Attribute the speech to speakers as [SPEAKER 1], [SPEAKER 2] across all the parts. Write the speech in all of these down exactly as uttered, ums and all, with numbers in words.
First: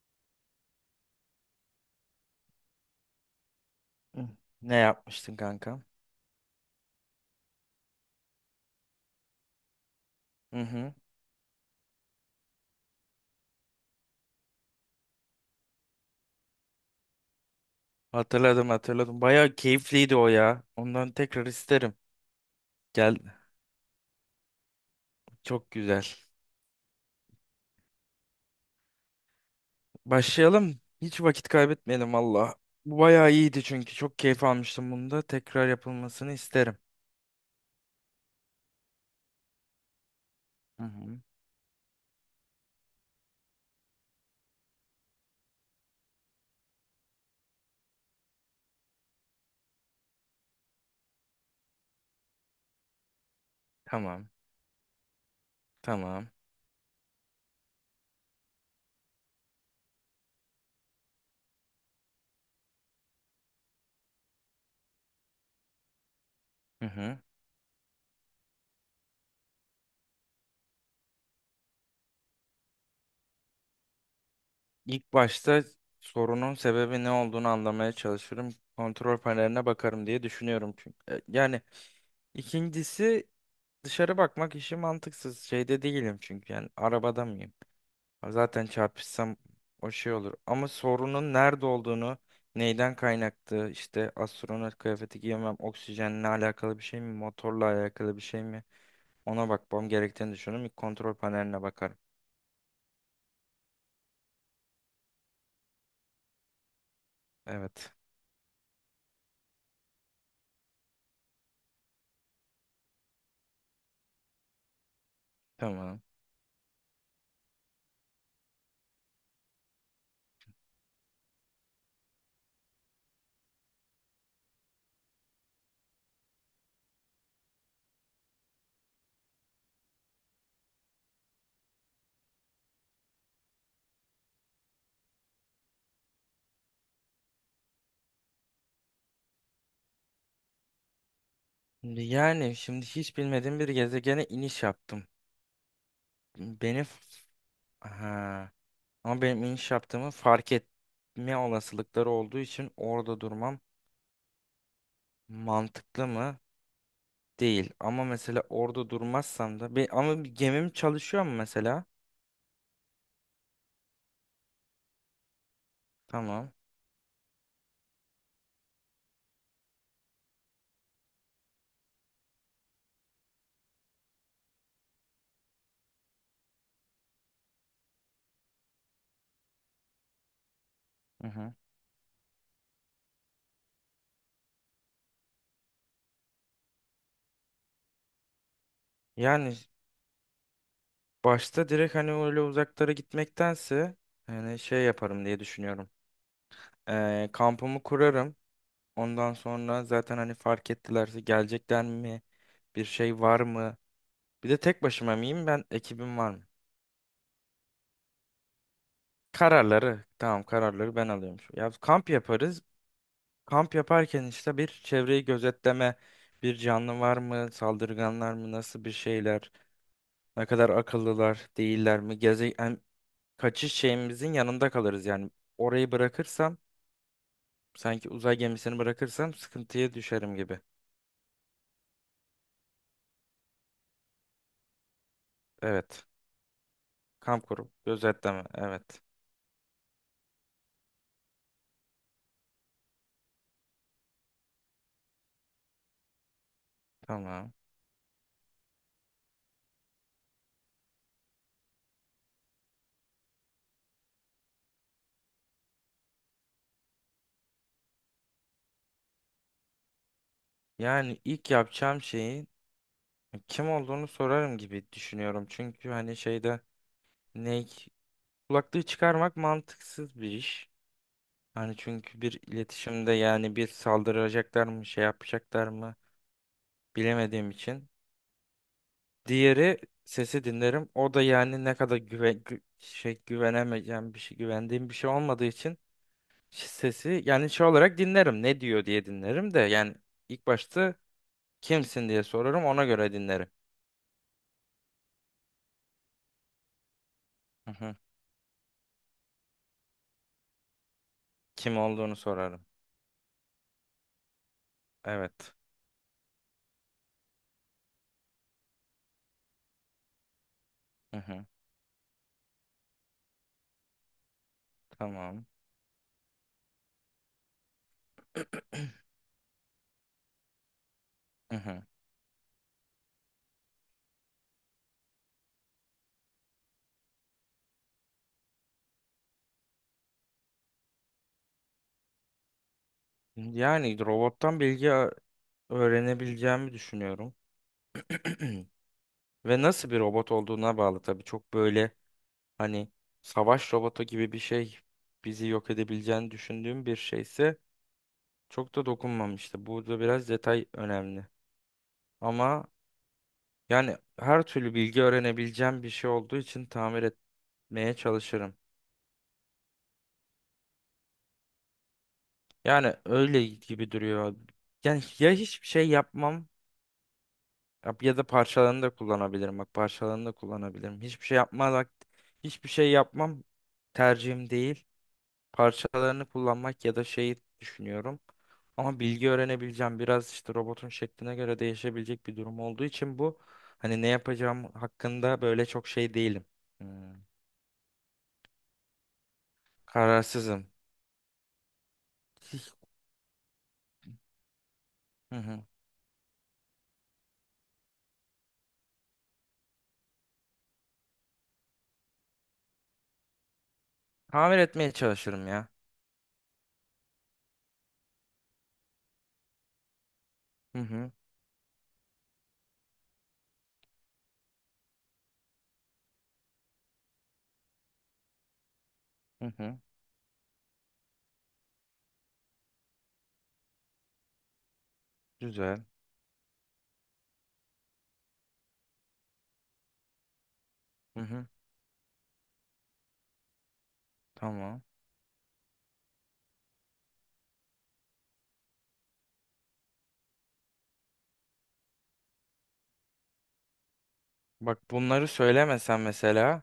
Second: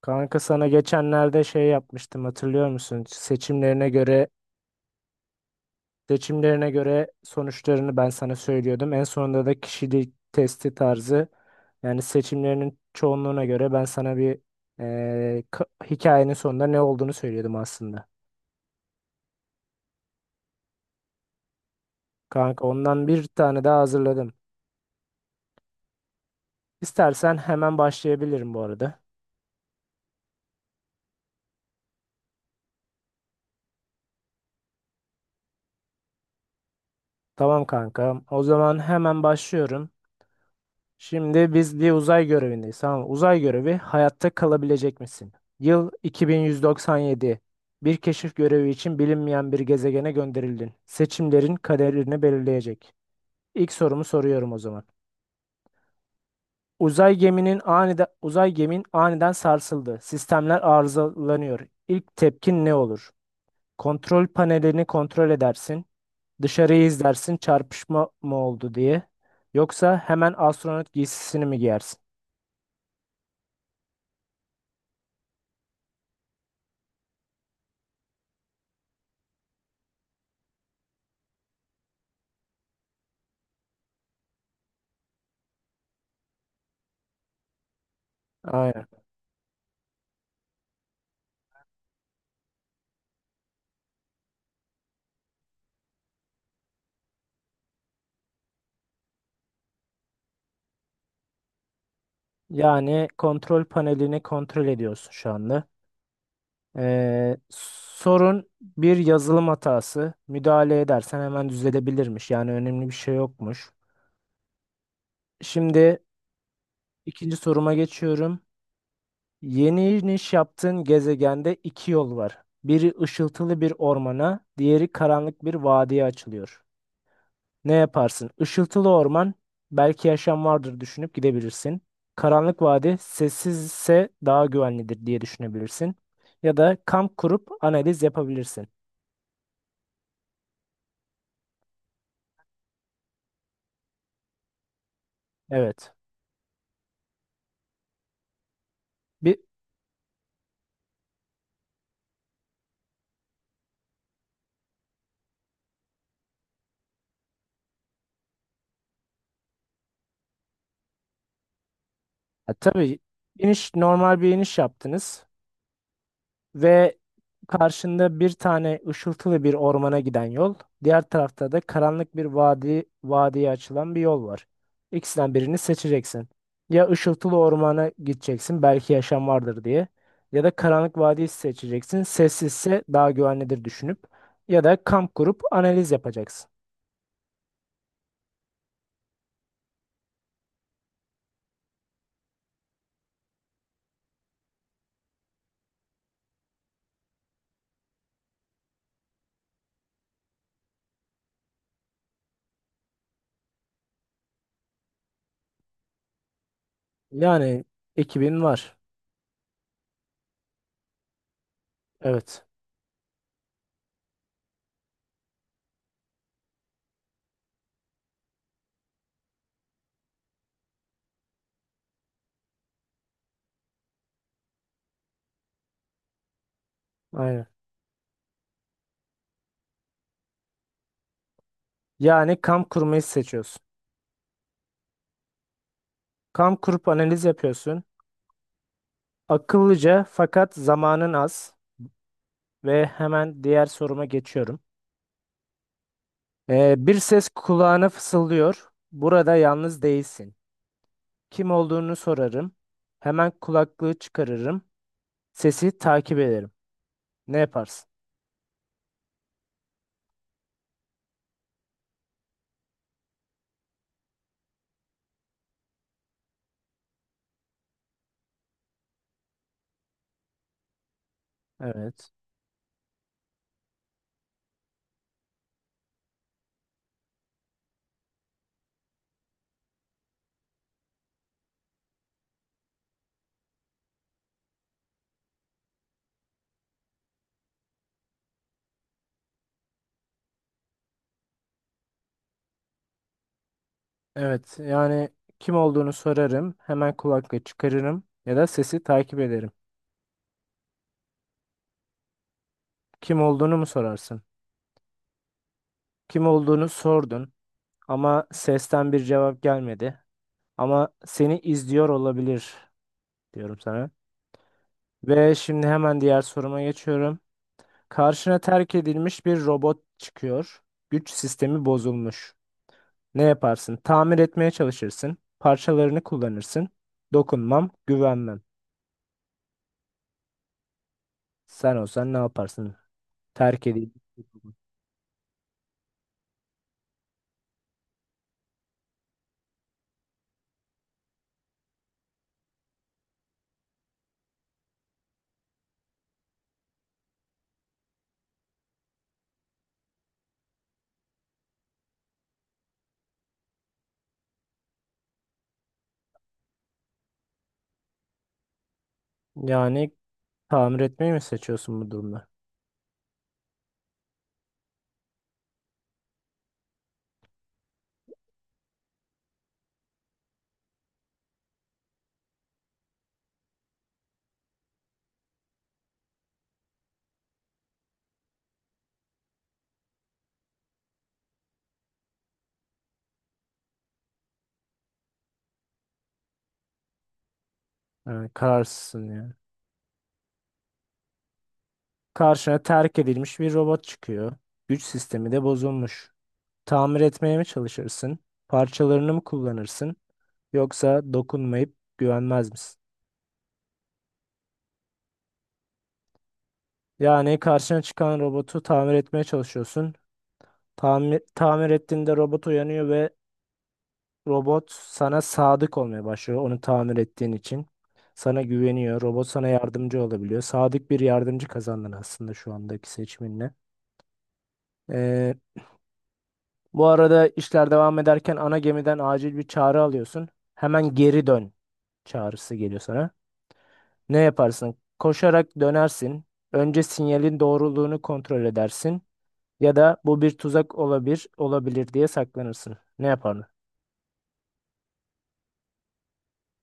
[SPEAKER 1] Kanka sana geçenlerde şey yapmıştım hatırlıyor musun? Seçimlerine göre
[SPEAKER 2] Hı. Ne yapmıştın kanka?
[SPEAKER 1] seçimlerine göre sonuçlarını ben sana söylüyordum. En sonunda da kişilik
[SPEAKER 2] Hı
[SPEAKER 1] testi
[SPEAKER 2] hı.
[SPEAKER 1] tarzı yani seçimlerinin çoğunluğuna göre ben sana bir eee, ka- hikayenin sonunda ne olduğunu söylüyordum aslında.
[SPEAKER 2] Hatırladım, hatırladım. Bayağı keyifliydi o ya. Ondan tekrar isterim.
[SPEAKER 1] Kanka ondan
[SPEAKER 2] Gel.
[SPEAKER 1] bir tane daha hazırladım.
[SPEAKER 2] Çok güzel.
[SPEAKER 1] İstersen hemen başlayabilirim bu arada.
[SPEAKER 2] Başlayalım. Hiç vakit kaybetmeyelim valla. Bu bayağı iyiydi, çünkü çok keyif almıştım bunda. Tekrar yapılmasını isterim.
[SPEAKER 1] Tamam kanka. O zaman hemen başlıyorum.
[SPEAKER 2] Hı hı.
[SPEAKER 1] Şimdi biz bir uzay görevindeyiz. Tamam mı? Uzay görevi, hayatta kalabilecek misin? Yıl iki bin yüz doksan yedi. Bir keşif görevi için bilinmeyen bir gezegene gönderildin. Seçimlerin kaderini belirleyecek. İlk sorumu
[SPEAKER 2] Tamam.
[SPEAKER 1] soruyorum o zaman.
[SPEAKER 2] Tamam.
[SPEAKER 1] Uzay geminin aniden uzay gemin aniden sarsıldı. Sistemler arızalanıyor. İlk tepkin ne olur? Kontrol panelini kontrol edersin. Dışarıyı
[SPEAKER 2] Hı hı.
[SPEAKER 1] izlersin, çarpışma mı oldu diye. Yoksa hemen astronot giysisini mi giyersin?
[SPEAKER 2] İlk başta sorunun sebebi ne olduğunu anlamaya çalışırım. Kontrol paneline bakarım diye düşünüyorum çünkü. E, Yani ikincisi dışarı bakmak işi mantıksız. Şeyde değilim çünkü, yani arabada mıyım? Zaten çarpışsam o şey olur. Ama sorunun nerede olduğunu, neyden kaynaklı, işte astronot kıyafeti giyemem, oksijenle alakalı bir şey mi, motorla alakalı bir şey mi? Ona bakmam gerektiğini düşünüyorum. İlk kontrol paneline bakarım.
[SPEAKER 1] Yani kontrol panelini kontrol ediyorsun şu anda. Ee,
[SPEAKER 2] Evet.
[SPEAKER 1] sorun bir yazılım hatası. Müdahale edersen hemen düzelebilirmiş. Yani önemli bir şey yokmuş. Şimdi
[SPEAKER 2] Tamam.
[SPEAKER 1] ikinci soruma geçiyorum. Yeni iniş yaptığın gezegende iki yol var. Biri ışıltılı bir ormana, diğeri karanlık bir vadiye açılıyor. Ne yaparsın? Işıltılı orman, belki yaşam vardır düşünüp gidebilirsin. Karanlık vadi, sessizse daha güvenlidir diye düşünebilirsin. Ya da kamp kurup analiz yapabilirsin.
[SPEAKER 2] Şimdi yani şimdi hiç bilmediğim bir gezegene iniş yaptım.
[SPEAKER 1] Evet.
[SPEAKER 2] Beni f- ha. Ama
[SPEAKER 1] Bir,
[SPEAKER 2] benim iniş yaptığımı fark etme olasılıkları olduğu için orada durmam mantıklı mı? Değil. Ama mesela orada durmazsam da bir, ama bir gemim çalışıyor mu mesela?
[SPEAKER 1] ha, tabii, iniş normal bir iniş yaptınız.
[SPEAKER 2] Tamam.
[SPEAKER 1] Ve karşında bir tane ışıltılı bir ormana giden yol. Diğer tarafta da karanlık bir vadi, vadiye açılan bir yol var. İkisinden birini seçeceksin. Ya ışıltılı ormana gideceksin, belki yaşam vardır diye. Ya da karanlık vadiyi
[SPEAKER 2] Hı hı.
[SPEAKER 1] seçeceksin, sessizse daha güvenlidir düşünüp. Ya da kamp kurup analiz yapacaksın.
[SPEAKER 2] Yani başta direkt hani öyle uzaklara gitmektense yani şey yaparım diye düşünüyorum. Ee, kampımı kurarım. Ondan sonra zaten hani fark ettilerse gelecekler mi? Bir şey var mı? Bir de tek başıma mıyım ben? Ekibim var mı?
[SPEAKER 1] Yani ekibin var.
[SPEAKER 2] Kararları. Tamam, kararları ben alıyorum. Ya kamp
[SPEAKER 1] Evet.
[SPEAKER 2] yaparız. Kamp yaparken işte bir çevreyi gözetleme, bir canlı var mı, saldırganlar mı, nasıl bir şeyler, ne kadar akıllılar, değiller mi, geze yani kaçış şeyimizin yanında kalırız yani. Orayı bırakırsam,
[SPEAKER 1] Aynen.
[SPEAKER 2] sanki uzay gemisini bırakırsam sıkıntıya düşerim gibi.
[SPEAKER 1] Yani kamp kurmayı seçiyorsun.
[SPEAKER 2] Evet.
[SPEAKER 1] Kamp kurup analiz
[SPEAKER 2] Kamp kurup
[SPEAKER 1] yapıyorsun.
[SPEAKER 2] gözetleme. Evet.
[SPEAKER 1] Akıllıca, fakat zamanın az. Ve hemen diğer soruma geçiyorum. Ee, bir ses
[SPEAKER 2] Tamam.
[SPEAKER 1] kulağına fısıldıyor. Burada yalnız değilsin. Kim olduğunu sorarım. Hemen kulaklığı çıkarırım. Sesi takip ederim. Ne yaparsın?
[SPEAKER 2] Yani ilk yapacağım şeyi kim olduğunu sorarım gibi düşünüyorum. Çünkü hani şeyde ne kulaklığı çıkarmak mantıksız bir iş. Hani
[SPEAKER 1] Evet.
[SPEAKER 2] çünkü bir iletişimde yani bir saldıracaklar mı, şey yapacaklar mı bilemediğim için. Diğeri sesi dinlerim. O da yani ne kadar güve, gü- şey güvenemeyeceğim bir şey, güvendiğim bir şey olmadığı için sesi yani şey olarak dinlerim. Ne diyor diye dinlerim de yani ilk başta kimsin diye sorarım, ona göre dinlerim.
[SPEAKER 1] Evet. Yani kim olduğunu sorarım. Hemen kulaklığı
[SPEAKER 2] Hı hı.
[SPEAKER 1] çıkarırım. Ya da sesi takip ederim.
[SPEAKER 2] Kim olduğunu sorarım.
[SPEAKER 1] Kim olduğunu mu sorarsın?
[SPEAKER 2] Evet.
[SPEAKER 1] Kim olduğunu sordun. Ama sesten bir cevap gelmedi. Ama
[SPEAKER 2] Hı
[SPEAKER 1] seni
[SPEAKER 2] hı.
[SPEAKER 1] izliyor olabilir diyorum sana. Ve
[SPEAKER 2] Tamam.
[SPEAKER 1] şimdi hemen diğer soruma geçiyorum. Karşına terk edilmiş bir robot çıkıyor. Güç
[SPEAKER 2] Hı
[SPEAKER 1] sistemi
[SPEAKER 2] hı.
[SPEAKER 1] bozulmuş. Ne yaparsın? Tamir etmeye çalışırsın. Parçalarını kullanırsın. Dokunmam, güvenmem. Sen olsan ne yaparsın? Terk edeyim.
[SPEAKER 2] Yani robottan bilgi a- öğrenebileceğimi düşünüyorum. Ve nasıl bir robot olduğuna bağlı tabii. Çok böyle hani savaş robotu gibi bir şey, bizi yok edebileceğini düşündüğüm bir şeyse çok da dokunmamıştı. Burada biraz detay önemli. Ama yani her türlü bilgi öğrenebileceğim bir şey olduğu için tamir etmeye çalışırım.
[SPEAKER 1] Yani tamir etmeyi mi seçiyorsun bu durumda?
[SPEAKER 2] Yani öyle gibi duruyor. Yani ya hiçbir şey yapmam, yap- ya da parçalarını da kullanabilirim. Bak, parçalarını da kullanabilirim. Hiçbir şey yapmamak, hiçbir şey yapmam tercihim değil. Parçalarını kullanmak ya da şeyi düşünüyorum. Ama bilgi öğrenebileceğim, biraz işte robotun şekline göre değişebilecek bir durum olduğu için bu, hani ne yapacağım hakkında böyle çok şey değilim. Hmm,
[SPEAKER 1] Yani kararsızsın yani.
[SPEAKER 2] Kararsızım.
[SPEAKER 1] Karşına
[SPEAKER 2] Hiç-
[SPEAKER 1] terk edilmiş bir robot çıkıyor. Güç sistemi
[SPEAKER 2] Hı
[SPEAKER 1] de
[SPEAKER 2] hı.
[SPEAKER 1] bozulmuş. Tamir etmeye mi çalışırsın? Parçalarını mı kullanırsın? Yoksa dokunmayıp güvenmez misin?
[SPEAKER 2] Tamir etmeye çalışırım ya.
[SPEAKER 1] Yani karşına çıkan robotu tamir etmeye çalışıyorsun.
[SPEAKER 2] Hı hı.
[SPEAKER 1] Tamir, tamir ettiğinde robot uyanıyor ve robot sana sadık olmaya başlıyor, onu tamir ettiğin için. Sana güveniyor. Robot sana
[SPEAKER 2] Hı hı.
[SPEAKER 1] yardımcı olabiliyor. Sadık bir yardımcı kazandın aslında şu andaki seçiminle. Ee,
[SPEAKER 2] Güzel.
[SPEAKER 1] bu arada işler devam ederken ana gemiden acil bir çağrı alıyorsun. Hemen
[SPEAKER 2] Hı
[SPEAKER 1] geri
[SPEAKER 2] hı.
[SPEAKER 1] dön çağrısı geliyor sana. Ne yaparsın?
[SPEAKER 2] Tamam.
[SPEAKER 1] Koşarak dönersin. Önce sinyalin doğruluğunu kontrol edersin. Ya da bu bir tuzak olabilir, olabilir diye saklanırsın. Ne yapardın?
[SPEAKER 2] Bak, bunları söylemesen mesela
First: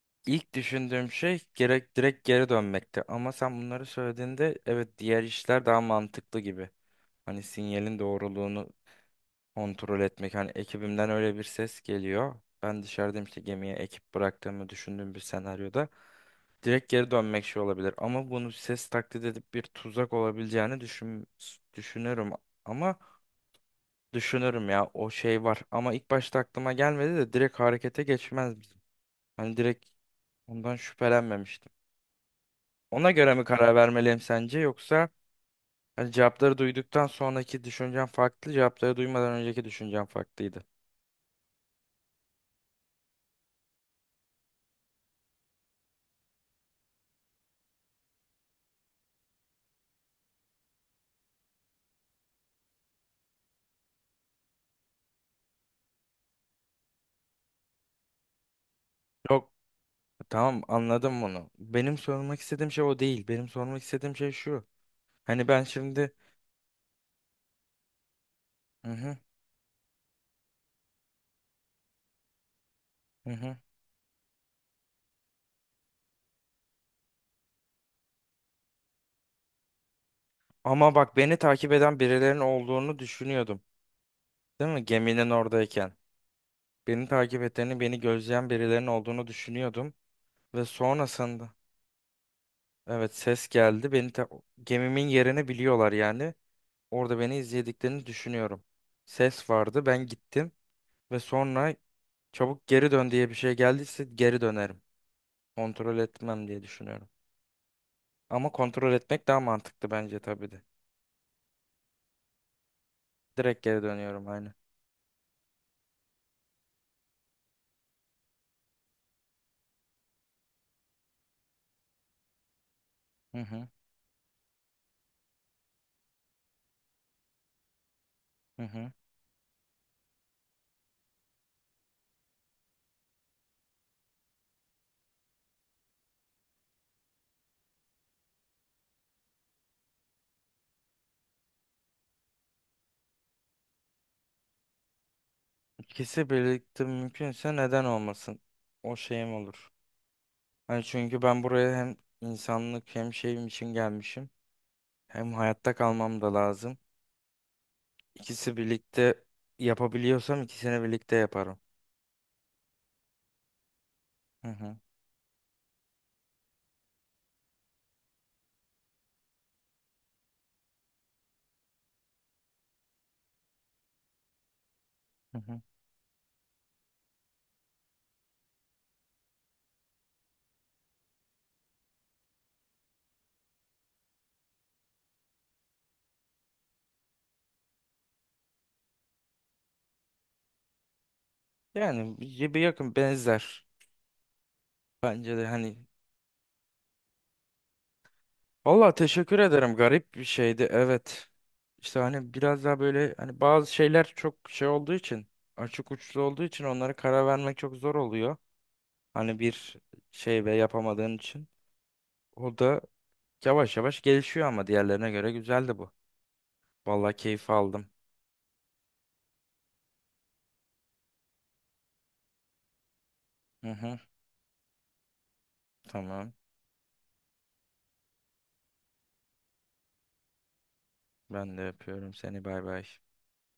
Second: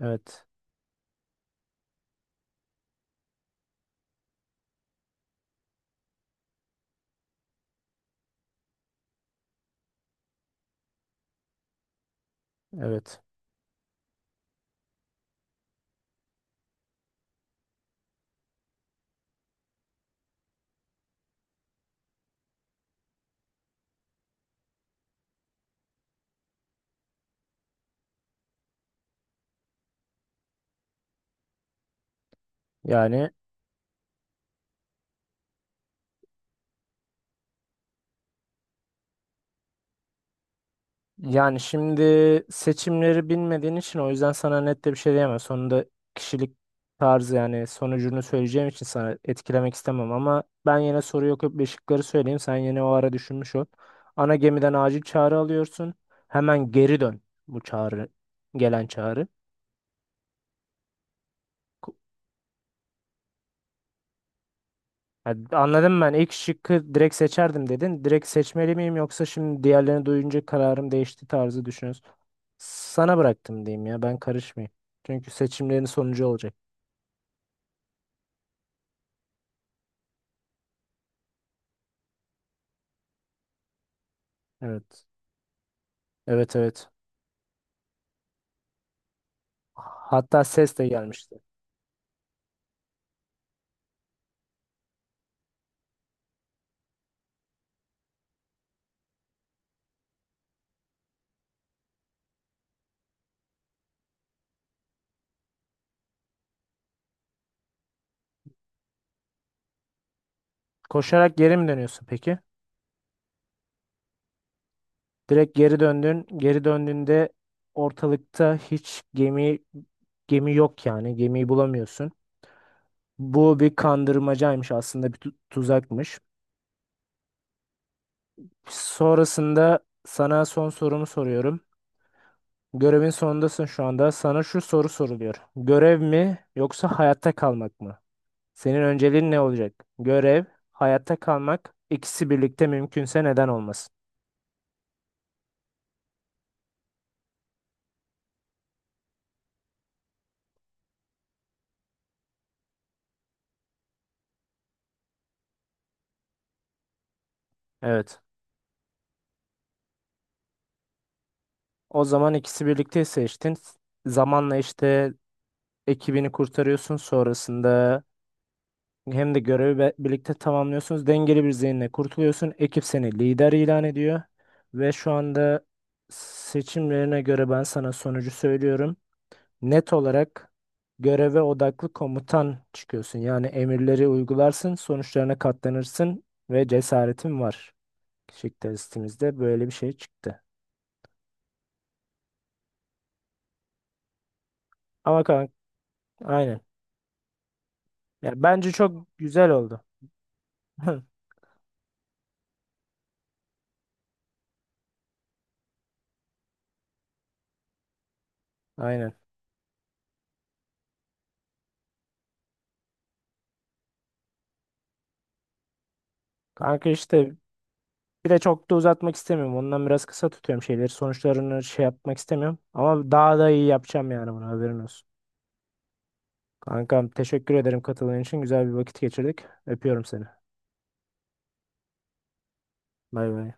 [SPEAKER 1] Evet.
[SPEAKER 2] ilk düşündüğüm şey gerek direkt geri dönmekti. Ama sen bunları söylediğinde evet, diğer işler daha mantıklı gibi. Hani sinyalin doğruluğunu kontrol etmek. Hani ekibimden öyle bir ses geliyor. Ben
[SPEAKER 1] Evet.
[SPEAKER 2] dışarıdayım, işte gemiye ekip bıraktığımı düşündüğüm bir senaryoda. Direkt geri dönmek şey olabilir. Ama bunu ses taklit edip bir tuzak olabileceğini düşün, düşünürüm. Ama düşünürüm ya, o şey var. Ama ilk başta aklıma gelmedi de direkt harekete geçmez bizim. Hani direkt ondan şüphelenmemiştim. Ona
[SPEAKER 1] Yani
[SPEAKER 2] göre mi karar vermeliyim sence, yoksa hani cevapları duyduktan sonraki düşüncem farklı, cevapları duymadan önceki düşüncem farklıydı.
[SPEAKER 1] yani şimdi seçimleri bilmediğin için o yüzden sana net de bir şey diyemem. Sonunda kişilik tarzı yani sonucunu söyleyeceğim için sana etkilemek istemem, ama ben yine soru yok bir şıkları söyleyeyim. Sen yine o ara düşünmüş ol. Ana gemiden acil çağrı alıyorsun. Hemen geri dön bu çağrı, gelen çağrı.
[SPEAKER 2] Yok, tamam, anladım bunu. Benim sormak istediğim şey o değil. Benim sormak istediğim şey şu.
[SPEAKER 1] Ha,
[SPEAKER 2] Hani ben
[SPEAKER 1] anladım
[SPEAKER 2] şimdi
[SPEAKER 1] ben. İlk şıkkı direkt seçerdim dedin. Direkt seçmeli
[SPEAKER 2] hı
[SPEAKER 1] miyim,
[SPEAKER 2] hı,
[SPEAKER 1] yoksa şimdi diğerlerini duyunca kararım değişti tarzı düşünüyorsun. Sana
[SPEAKER 2] hı hı.
[SPEAKER 1] bıraktım diyeyim ya. Ben karışmayayım. Çünkü seçimlerin sonucu olacak.
[SPEAKER 2] Ama bak, beni takip eden birilerinin olduğunu düşünüyordum. Değil mi?
[SPEAKER 1] Evet.
[SPEAKER 2] Geminin oradayken.
[SPEAKER 1] Evet, evet.
[SPEAKER 2] Beni takip ettiğini, beni gözleyen birilerinin olduğunu düşünüyordum.
[SPEAKER 1] Hatta
[SPEAKER 2] Ve
[SPEAKER 1] ses de gelmişti.
[SPEAKER 2] sonrasında evet, ses geldi. Beni ta- gemimin yerini biliyorlar yani. Orada beni izlediklerini düşünüyorum. Ses vardı. Ben gittim ve sonra çabuk geri dön diye bir şey geldiyse geri dönerim. Kontrol etmem diye düşünüyorum. Ama kontrol etmek daha mantıklı bence tabii de.
[SPEAKER 1] Koşarak geri mi dönüyorsun peki?
[SPEAKER 2] Direkt geri dönüyorum aynı.
[SPEAKER 1] Direkt geri döndün. Geri döndüğünde ortalıkta hiç gemi gemi yok yani. Gemiyi bulamıyorsun.
[SPEAKER 2] Hı
[SPEAKER 1] Bu
[SPEAKER 2] hı,
[SPEAKER 1] bir kandırmacaymış aslında, bir tu- tuzakmış.
[SPEAKER 2] hı hı.
[SPEAKER 1] Sonrasında sana son sorumu soruyorum. Görevin sonundasın şu anda. Sana şu soru soruluyor. Görev mi, yoksa hayatta kalmak mı? Senin önceliğin ne olacak? Görev, hayatta kalmak, ikisi birlikte mümkünse neden olmasın?
[SPEAKER 2] İkisi birlikte mümkünse neden olmasın? O şeyim olur. Hani çünkü ben buraya hem insanlık hem şeyim için gelmişim. Hem hayatta kalmam da lazım.
[SPEAKER 1] Evet.
[SPEAKER 2] İkisi birlikte yapabiliyorsam ikisini birlikte yaparım.
[SPEAKER 1] O zaman ikisi birlikte seçtin.
[SPEAKER 2] Hı
[SPEAKER 1] Zamanla
[SPEAKER 2] hı,
[SPEAKER 1] işte ekibini kurtarıyorsun. Sonrasında hem de görevi be- birlikte tamamlıyorsunuz. Dengeli bir zihinle kurtuluyorsun. Ekip seni lider ilan ediyor. Ve şu
[SPEAKER 2] hı hı.
[SPEAKER 1] anda seçimlerine göre ben sana sonucu söylüyorum. Net olarak göreve odaklı komutan çıkıyorsun. Yani emirleri uygularsın, sonuçlarına katlanırsın ve cesaretin var. Kişilik testimizde böyle bir şey çıktı.
[SPEAKER 2] Yani bir bir yakın benzer.
[SPEAKER 1] Ama
[SPEAKER 2] Bence de
[SPEAKER 1] kanka,
[SPEAKER 2] hani
[SPEAKER 1] aynen. Ya bence
[SPEAKER 2] valla
[SPEAKER 1] çok
[SPEAKER 2] teşekkür
[SPEAKER 1] güzel
[SPEAKER 2] ederim.
[SPEAKER 1] oldu.
[SPEAKER 2] Garip bir şeydi. Evet. İşte hani biraz daha böyle, hani bazı şeyler çok şey olduğu için, açık uçlu olduğu için onlara karar vermek çok zor oluyor.
[SPEAKER 1] Aynen.
[SPEAKER 2] Hani bir şey ve yapamadığın için. O da yavaş yavaş gelişiyor ama diğerlerine göre güzeldi bu.
[SPEAKER 1] Kanka
[SPEAKER 2] Valla
[SPEAKER 1] işte
[SPEAKER 2] keyif aldım.
[SPEAKER 1] bir de çok da uzatmak istemiyorum. Ondan biraz kısa tutuyorum şeyleri. Sonuçlarını şey yapmak istemiyorum. Ama daha da iyi
[SPEAKER 2] Hı hı.
[SPEAKER 1] yapacağım yani, bunu haberin olsun.
[SPEAKER 2] Tamam.
[SPEAKER 1] Kankam teşekkür ederim katıldığın için. Güzel bir vakit geçirdik. Öpüyorum seni.
[SPEAKER 2] Ben de yapıyorum seni. Bay bay.
[SPEAKER 1] Bay bay.